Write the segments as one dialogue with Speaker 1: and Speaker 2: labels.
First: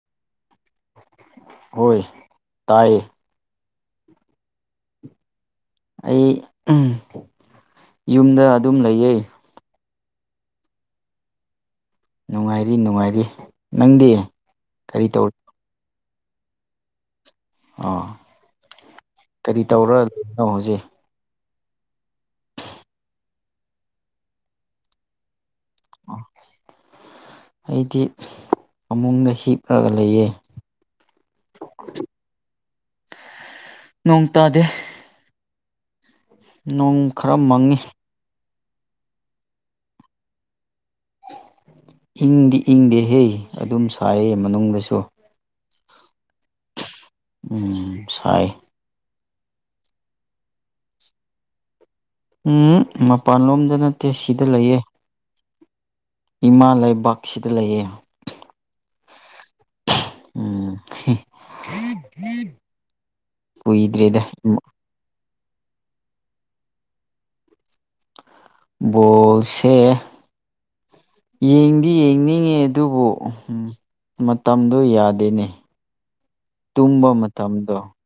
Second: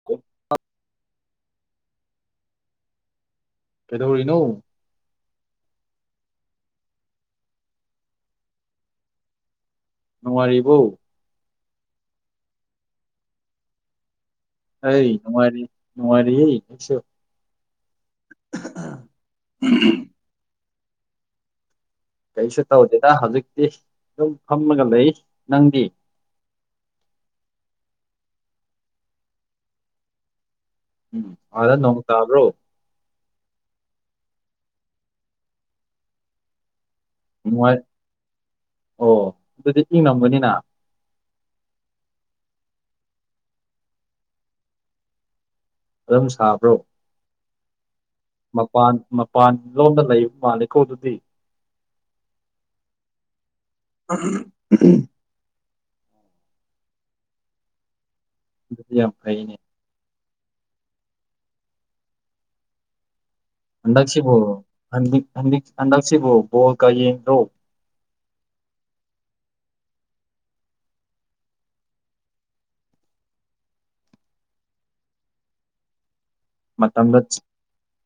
Speaker 1: [unintelligible]
Speaker 2: ꯍꯣꯏ ꯇꯥꯏꯌꯦ
Speaker 1: ꯀꯩꯗꯧꯔꯤꯅꯣ
Speaker 2: ꯑꯩ ꯌꯨꯝꯗ ꯑꯗꯨꯝ ꯂꯩꯌꯦ
Speaker 1: ꯅꯨꯡꯉꯥꯏꯔꯤꯕꫭ
Speaker 2: ꯅꯨꯡꯉꯥꯏꯔꯤ ꯅꯨꯡꯉꯥꯏꯔꯤ ꯅꯪꯗꯤ ꯀꯔꯤ
Speaker 1: ꯑꯩ
Speaker 2: ꯇꯧꯔꯤ
Speaker 1: ꯅꯨꯉꯥꯏꯔꯤ ꯅꯨꯉꯥꯏꯔꯤꯌꯦ ꯑꯩꯁꯨ
Speaker 2: ꯑꯥ ꯀꯔꯤ ꯇꯧꯔ ꯂꯩꯕꯅꯣ ꯍꯧꯖꯤꯛ
Speaker 1: ꯀꯩꯁꯨ ꯇꯧꯗꯦꯗ ꯍꯧꯖꯤꯛꯇꯤ ꯑꯗꯨꯝ ꯐꯝꯃꯒ ꯂꯩ ꯅꯪꯗꯤ
Speaker 2: ꯑꯩꯗꯤ ꯐꯃꯨꯡꯗ ꯍꯤꯞꯂꯒ ꯂꯩꯌꯦ
Speaker 1: ꯎꯝ ꯑꯗ ꯅꫭꯡ ꯇꯥꯕ꯭ꯔꯣ
Speaker 2: ꯅꯣꯡ ꯇꯥꯗꯦ ꯅꯣꯡ ꯈꯔ
Speaker 1: ꯅꯨꯡꯉꯥꯏ
Speaker 2: ꯃꯪꯉꯤ
Speaker 1: ꯑꯣ ꯑꯗꯨꯗꯤ ꯏꯪ ꯉꯝꯒꯅꯤꯅ
Speaker 2: ꯏꯪꯗꯤ ꯏꯪꯗꯦ ꯍꯦ ꯑꯗꯨꯝ ꯁꯥꯏ ꯃꯅꯨꯡꯗꯁꯨ
Speaker 1: ꯑꯗꯨꯝ ꯁꯥꯕ꯭ꯔꯣ
Speaker 2: ꯎꯝ ꯁꯥꯏ
Speaker 1: ꯃꯄꯥꯟ ꯃꯄꯥꯟ ꯂꯣꯝꯗ ꯂꯩꯕ ꯃꯥꯜꯂꯦ ꯀꯣ ꯗꯨꯗꯤ
Speaker 2: ꯎꯝ ꯃꯄꯥꯟ ꯂꯣꯝꯗ ꯅꯠꯇꯦ ꯁꯤꯗ ꯂꯩꯌꯦ ꯏꯃꯥ ꯂꯩꯕꯥꯛꯁꯤꯗ ꯂꯩꯌꯦ
Speaker 1: ꯑꯗꯨꯗꯤ ꯌꯥꯝ ꯐꯩꯅꯦ
Speaker 2: [unintelligible] ꯀꯨꯏꯗ꯭ꯔꯤꯗ
Speaker 1: ꯍꯟꯗꯛꯁꯤꯕꯣ ꯍꯟꯗꯛ ꯍꯟꯗꯛꯁꯤꯕꯣ ꯕꯣꯜ ꯀ ꯌꯦꯡꯗ꯭ꯔꫭ
Speaker 2: ꯕꯣꯜꯁꯦ ꯌꯦꯡꯗꯤ ꯌꯦꯡꯅꯤꯡꯉꯦ ꯑꯗꯨꯕꯨ ꯎꯝ ꯃꯇꯝꯗꯨ ꯌꯥꯗꯦꯅꯦ ꯇꯨꯝꯕ
Speaker 1: ꯃꯇꯝꯗꯨ
Speaker 2: ꯃꯇꯝꯗꯣ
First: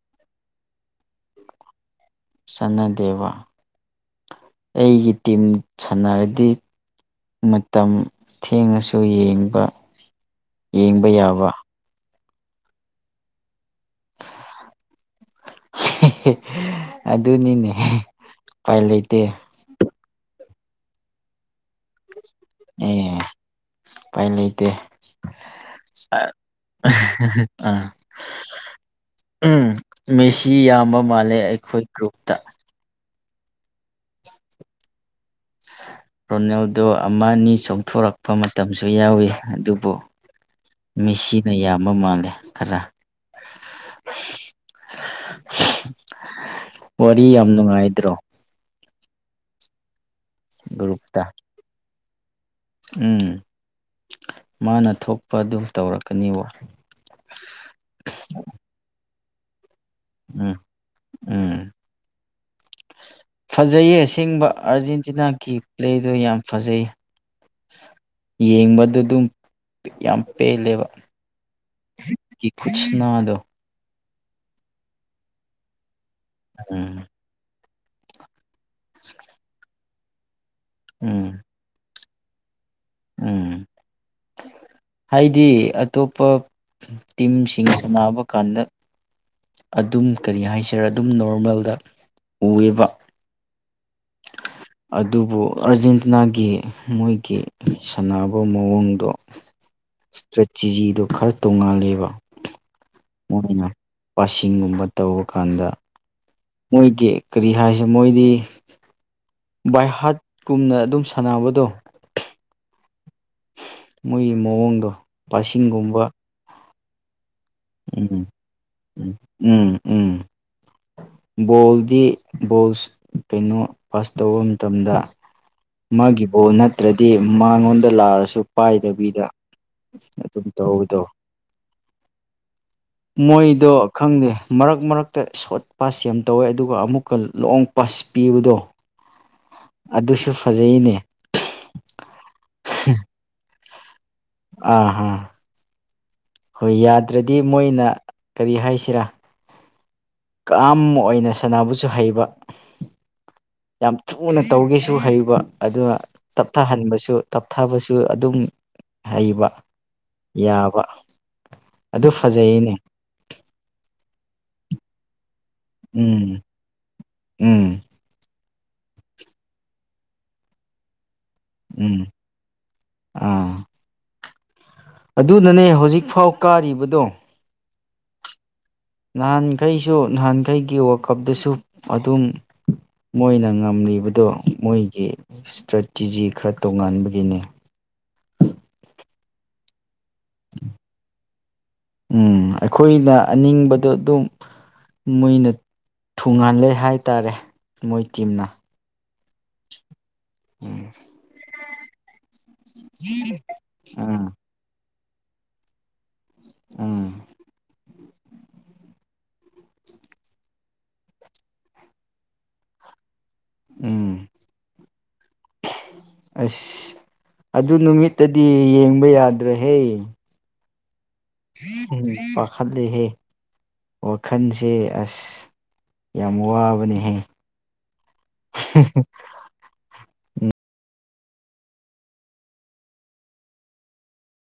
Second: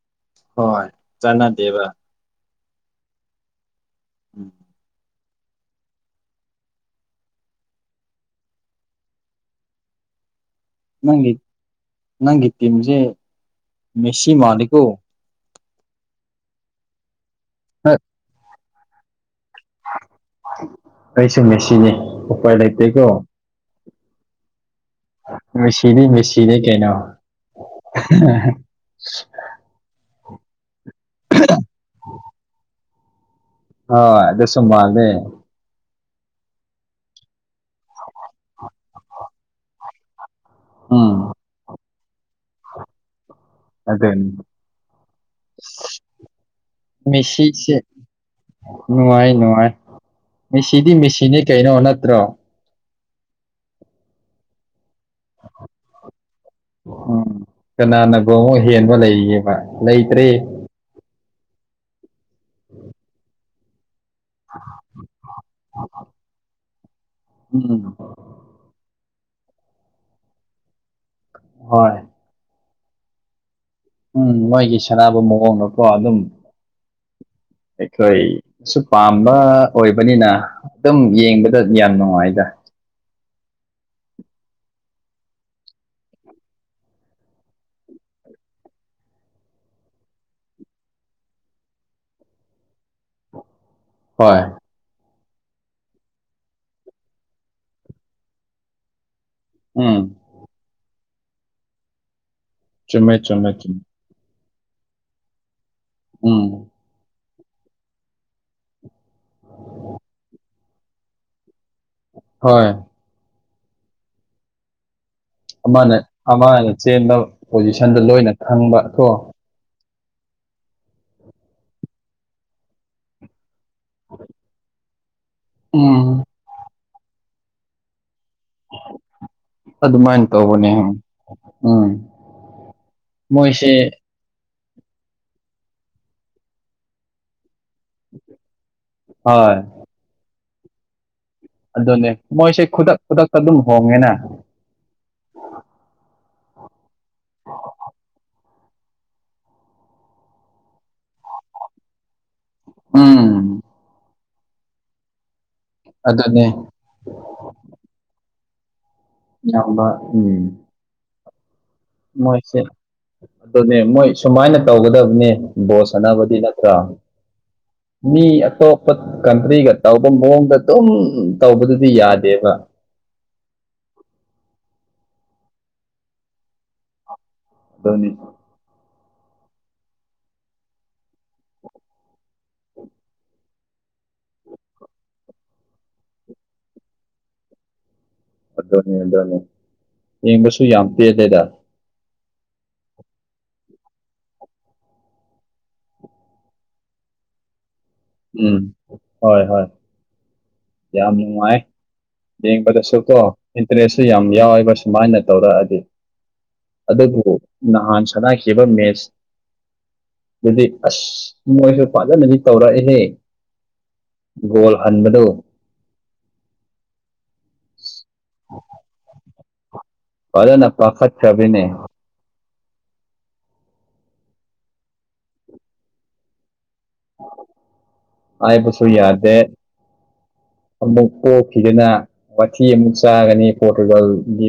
Speaker 1: ꯍꯣꯏ ꯆꯥꯟꯅꯗꯦꯕ
Speaker 2: ꯁꯅꯥꯗꯦꯕ
Speaker 1: ꯎꯝ
Speaker 2: ꯑꯩꯒꯤ ꯇꯤꯝ ꯁꯥꯟꯅꯔꯗꯤ ꯃꯇꯝ ꯊꯦꯡꯉꯁꯨ ꯌꯦꯡꯕ ꯌꯦꯡꯕ
Speaker 1: ꯅꯪꯒꯤ
Speaker 2: ꯌꯥꯕ
Speaker 1: ꯅꯪꯒꯤ ꯇꯤꯝꯁꯦ ꯃꯦꯁꯤ ꯃꯥꯜꯂꯤꯀꯣ
Speaker 2: ꯑꯗꯨꯅꯤꯅꯦ
Speaker 1: ꯍ
Speaker 2: ꯎꯄꯥꯏ ꯂꯩꯇꯦ
Speaker 1: ꯑꯩꯁꯨ ꯃꯦꯁꯤꯅꯤ ꯎꯄꯥꯏ
Speaker 2: ꯑꯦ
Speaker 1: ꯂꯩꯇꯦꯀꯣ
Speaker 2: ꯎꯄꯥꯏ ꯂꯩꯇꯦ
Speaker 1: ꯃꯦꯁꯤꯗꯤ
Speaker 2: ꯑ
Speaker 1: ꯃꯦꯁꯤꯅꯤ ꯀꯩꯅꯣ
Speaker 2: ꯑ ꯎꯝ ꯃꯦꯁꯤ ꯌꯥꯝꯕ ꯃꯥꯜꯂꯦ ꯑꯈꯣꯏ ꯒ꯭ꯔꯨꯞꯇ
Speaker 1: ꯍꯣꯏ ꯑꯗꯨꯁꯨ ꯃꯥꯟꯂꯦ
Speaker 2: ꯔꯣꯅꯦꯜꯗꯣ ꯑꯃ ꯑꯅꯤ ꯆꯣꯡꯊꯣꯔꯛꯄ ꯃꯇꯝꯁꯨ ꯌꯥꯎꯌꯤ ꯑꯗꯨꯕꯨ
Speaker 1: ꯎꯝ
Speaker 2: ꯃꯤꯁꯤꯅ ꯌꯥꯝꯕ ꯃꯥꯜꯂꯦ ꯈꯔ
Speaker 1: ꯑꯗꯦꯟ
Speaker 2: ꯋꯥꯔꯤ ꯌꯥꯝ ꯅꯨꯡꯉꯥꯏꯗ꯭ꯔꯣ
Speaker 1: ꯅꯨꯡꯉꯥꯏ ꯅꯨꯡꯉꯥꯏ ꯃꯦꯁꯤꯗꯤ
Speaker 2: ꯒ꯭ꯔꯨꯞꯇ
Speaker 1: ꯃꯦꯁꯤꯅꯤ ꯀꯩꯅꯣ ꯅꯠꯇ꯭ꯔꯣ
Speaker 2: ꯎꯝ ꯃꯥꯅ ꯊꯣꯛꯄ ꯑꯗꯨꯝ ꯇꯧꯔꯛꯀꯅꯤꯋꯣ
Speaker 1: ꯎꯝ ꯀꯅꯥꯅꯕꯨ ꯑꯃꯨꯛ ꯍꯦꯟꯕ ꯂꯩꯒꯦꯕ ꯂꯩꯇ꯭ꯔꯦ
Speaker 2: ꯎꯝ ꯎꯝ ꯐꯖꯩꯌꯦ ꯑꯁꯤꯡꯕ ꯑꯥꯔꯖꯦꯟꯇꯤꯅꯥꯒꯤ ꯄ꯭ꯂꯦꯗꯨ ꯌꯥꯝ ꯐꯖꯩ
Speaker 1: ꯎꯝ
Speaker 2: ꯌꯦꯡꯕꯗ ꯑꯗꯨꯝ ꯌꯥꯝ ꯄꯦꯜꯂꯦꯕ
Speaker 1: ꯍꯣꯏ
Speaker 2: ꯀꯆ ꯈꯨꯠꯁꯅꯗꯣ
Speaker 1: ꯎꯝ ꯃꯣꯏꯒꯤ ꯁꯥꯟꯅꯕ ꯃꯑꯣꯡꯗꯣꯀꯣ ꯑꯗꯨꯝ
Speaker 2: ꯎꯝ
Speaker 1: ꯑꯩꯈꯣꯏ ꯁꯨ ꯄꯥꯝꯕ ꯑꯣꯏꯕꯅꯤꯅ ꯑꯗꯨꯝ
Speaker 2: ꯎꯝ
Speaker 1: ꯌꯦꯡꯕ ꯆꯠ ꯌꯥꯝ ꯅꯨꯉꯥꯏꯗ
Speaker 2: ꯎꯝ ꯍꯥꯏꯗꯤ ꯑꯇꯣꯞꯄ ꯇꯤꯝꯁꯤꯡ ꯁꯅꯥꯕ ꯀꯥꯟꯗ ꯑꯗꯨꯝ ꯀꯔꯤ ꯍꯥꯏꯁꯤꯔ ꯑꯗꯨꯝ ꯅꯣꯔꯃꯦꯜꯗ ꯎꯌꯦꯕ
Speaker 1: ꯍꯣꯏ
Speaker 2: ꯑꯗꯨꯕꯨ ꯑꯥꯔꯖꯦꯟꯇꯤꯅꯥꯒꯤ ꯃꯣꯏꯒꯤ ꯁꯥꯟꯅꯕ ꯃꯑꯣꯡꯗꯣ [inaudible]
Speaker 1: ꯎꯝ
Speaker 2: ꯏꯁꯇ꯭ꯔꯦꯇꯤꯖꯤꯗꯣ ꯈꯔ ꯇꯣꯡꯉꯥꯜꯂꯦꯕ
Speaker 1: ꯆꯨꯝꯃꯦ ꯆꯨꯝꯃꯦ
Speaker 2: ꯃꯣꯏꯅ
Speaker 1: ꯆꯨꯝꯃꯦ
Speaker 2: ꯄꯥꯁꯤꯡꯒꯨꯝꯕ ꯇꯧꯕ ꯀꯥꯟꯗ
Speaker 1: ꯎꯝ
Speaker 2: ꯃꯣꯏꯒꯤ ꯀꯔꯤ ꯍꯥꯏꯁꯤ ꯃꯣꯏꯗꯤ ꯕꯥꯏ ꯍꯠ ꯀꯨꯝꯅ ꯑꯗꯨꯝ ꯁꯥꯟꯅꯕꯗꯣ
Speaker 1: ꯍꯣꯏ
Speaker 2: ꯃꯣꯏꯒꯤ ꯃꯑꯣꯡꯗꯣ
Speaker 1: ꯑꯃꯅ
Speaker 2: ꯄꯥꯁꯤꯡꯒꯨꯝꯕ
Speaker 1: ꯑꯃꯅ ꯆꯦꯟꯕ ꯄꯣꯖꯤꯁꯟꯗ
Speaker 2: ꯎꯝ
Speaker 1: ꯂꯣꯏꯅ ꯈꯪꯕ ꯀꯥꯣ
Speaker 2: ꯎꯝ ꯎꯝ ꯎꯝ ꯕꯣꯜꯗꯤ ꯕꯣꯜ ꯀꯩꯅꯣ ꯐꯥꯁ ꯇꯧꯕ ꯃꯇꯝꯗ ꯃꯥꯒꯤ
Speaker 1: ꯎꯝ
Speaker 2: ꯕꯪꯟ ꯝꯔꯨꯅꯠꯇ꯭ꯔꯗꯤ ꯃꯥꯉꯣꯟꯗ ꯂꯥꯛꯑꯔꯁꯨ ꯄꯥꯏꯗꯕꯤꯗ
Speaker 1: ꯑꯗꯨꯃꯥꯏꯅ
Speaker 2: ꯑꯗꯨꯝ
Speaker 1: ꯇꯧꯕꯅꯦ
Speaker 2: ꯇꯧꯕꯗꯣ
Speaker 1: ꯎꯝ
Speaker 2: ꯃꯣꯏꯗꯣ
Speaker 1: ꯃꯣꯏꯁꯦ
Speaker 2: ꯈꯪꯗꯦ ꯃꯔꯛ ꯃꯔꯛꯇ ꯁꯣꯠ ꯄꯁꯦꯟ ꯇꯧꯌꯦ ꯑꯗꯨꯒ ꯑꯃꯨꯛꯀ ꯂꯣꯡ ꯄꯁ ꯄꯤꯕꯗꯣ
Speaker 1: ꯍꯣꯏ
Speaker 2: ꯑꯗꯨꯁꯨ ꯐꯖꯩꯅꯦ
Speaker 1: ꯑꯗꯨꯅꯦ ꯃꯣꯏꯁꯦ ꯈꯨꯗꯛ ꯈꯨꯗꯛꯇ ꯑꯗꯨꯝ ꯍꯣꯡꯉꯦꯅꯦ
Speaker 2: ꯑꯥꯍꯥ ꯍꯣꯏ ꯌꯥꯗ꯭ꯔꯗꯤ ꯃꯣꯏꯅ ꯀꯔꯤ ꯍꯥꯏꯁꯤꯔꯥ ꯀꯥꯝ ꯑꯣꯏꯅ ꯁꯅꯥꯕꯨꯁꯨ ꯍꯩꯕ
Speaker 1: ꯎꯝ
Speaker 2: ꯌꯥꯝ ꯊꯨꯅ ꯇꯧꯒꯦꯁꯨ ꯍꯩꯕ ꯑꯗꯨꯅ
Speaker 1: ꯑꯗꯨꯅꯦ
Speaker 2: ꯇꯞꯊꯥꯍꯟꯕꯁꯨ ꯇꯞꯊꯥꯕꯁꯨ ꯑꯗꯨꯝ ꯍꯩꯕ
Speaker 1: ꯏꯌꯥꯝꯕ ꯎꯝ
Speaker 2: ꯌꯥꯕ ꯑꯗꯨ
Speaker 1: ꯃꯣꯏꯁꯦ
Speaker 2: ꯐꯖꯩꯌꯦꯅꯦ
Speaker 1: ꯑꯗꯨꯅꯦ ꯃꯣꯏ ꯁꯨꯃꯥꯏꯅꯥ ꯇꯧꯒꯥꯗꯕꯅꯦ ꯕꯣꯁ ꯁꯥꯅꯕꯗꯤ
Speaker 2: ꯎꯝ
Speaker 1: ꯅꯠꯇ꯭ꯔꯥ
Speaker 2: ꯎꯝ
Speaker 1: ꯃꯤ ꯑꯇꯣꯞꯄ ꯀꯟꯇ꯭ꯔꯤꯒ ꯇꯧꯕ ꯃꯑꯣꯡꯗ ꯑꯗꯨꯝ ꯇꯧꯕꯗꯨꯗꯤ
Speaker 2: ꯎꯝ
Speaker 1: ꯌꯥꯗꯦꯕ
Speaker 2: ꯑꯥ ꯑꯗꯨꯅꯅꯦ ꯍꯧꯖꯤꯛꯐꯥꯎ ꯀꯥꯔꯤꯕꯥꯗꯣ
Speaker 1: [unintelligible]
Speaker 2: ꯅꯍꯥꯟꯈꯩꯁꯨ ꯅꯍꯥꯟꯈꯩꯒꯤ ꯋꯥꯀꯞꯇꯁꯨ ꯑꯗꯨꯝ ꯃꯣꯏꯅ ꯉꯝꯂꯤꯕꯗꯣ ꯃꯣꯏꯒꯤ ꯏꯁꯇ꯭ꯔꯦꯇꯤꯖꯤ ꯈꯔ ꯇꯣꯉꯥꯟꯕꯒꯤꯅꯤ
Speaker 1: ꯑꯗꯨꯅꯦ ꯑꯗꯨꯅꯦ ꯌꯦꯡꯕꯁꯨ ꯌꯥꯝ [unintelligible]
Speaker 2: ꯎꯝ ꯑꯩꯈꯣꯏꯅ ꯑꯅꯤꯡꯕꯗꯣ ꯑꯗꯨꯝ ꯃꯣꯏꯅ ꯊꯨꯡꯍꯜꯂꯦ ꯍꯥꯏꯇꯥꯔꯦ ꯃꯣꯏ ꯇꯤꯝꯅ
Speaker 1: ꯎꯝ ꯍꯣꯏ ꯍꯣꯏ ꯌꯥꯝ ꯅꯨꯡꯉꯥꯏ ꯌꯦꯡꯕꯗꯁꯨ ꯀꯣ ꯏꯟꯇꯔꯦꯁꯁꯨ ꯌꯥꯝ
Speaker 2: ꯎꯝ
Speaker 1: ꯌꯥꯎꯋꯦꯕꯤ ꯁꯨꯃꯥꯏꯅ ꯇꯧꯔꯛꯑꯗꯤ [unintelligible]
Speaker 2: ꯎꯝ
Speaker 1: ꯅꯍꯥꯟꯁꯨ [unintelligible] [inaudible] ꯃꯣꯏꯗꯤ ꯑꯁ ꯃꯣꯏꯁꯨ ꯄꯥꯖꯅꯗꯤ ꯇꯧꯔꯛꯑꯦ [inaudible] ꯒꯣꯜ ꯍꯟꯕꯗꯨ
Speaker 2: ꯑꯩꯁ ꯑꯗꯨ ꯅꯨꯃꯤꯠꯇꯗꯤ ꯌꯦꯡꯕ ꯌꯥꯗ꯭ꯔꯦꯍꯦ
Speaker 1: ꯐꯖꯅ ꯄꯥꯈꯠ ꯈ꯭ꯔꯕꯅꯤꯅꯦ
Speaker 2: ꯎꯝ ꯄꯥꯈꯠ ꯂꯦꯍꯦ ꯋꯥꯈꯟꯁꯦ ꯑꯁ ꯌꯥꯝ ꯋꯥꯕꯅꯦ
Speaker 1: ꯍꯥꯏꯕꯁꯨ ꯌꯥꯗꯦ ꯑꯃꯨꯛ ꯄꯣꯛꯈꯤꯗꯅ ꯋꯥꯊꯤ ꯑꯃꯨꯛ ꯆꯥꯒꯅꯤ ꯄꯣꯔꯇꯨꯒꯜꯒꯤ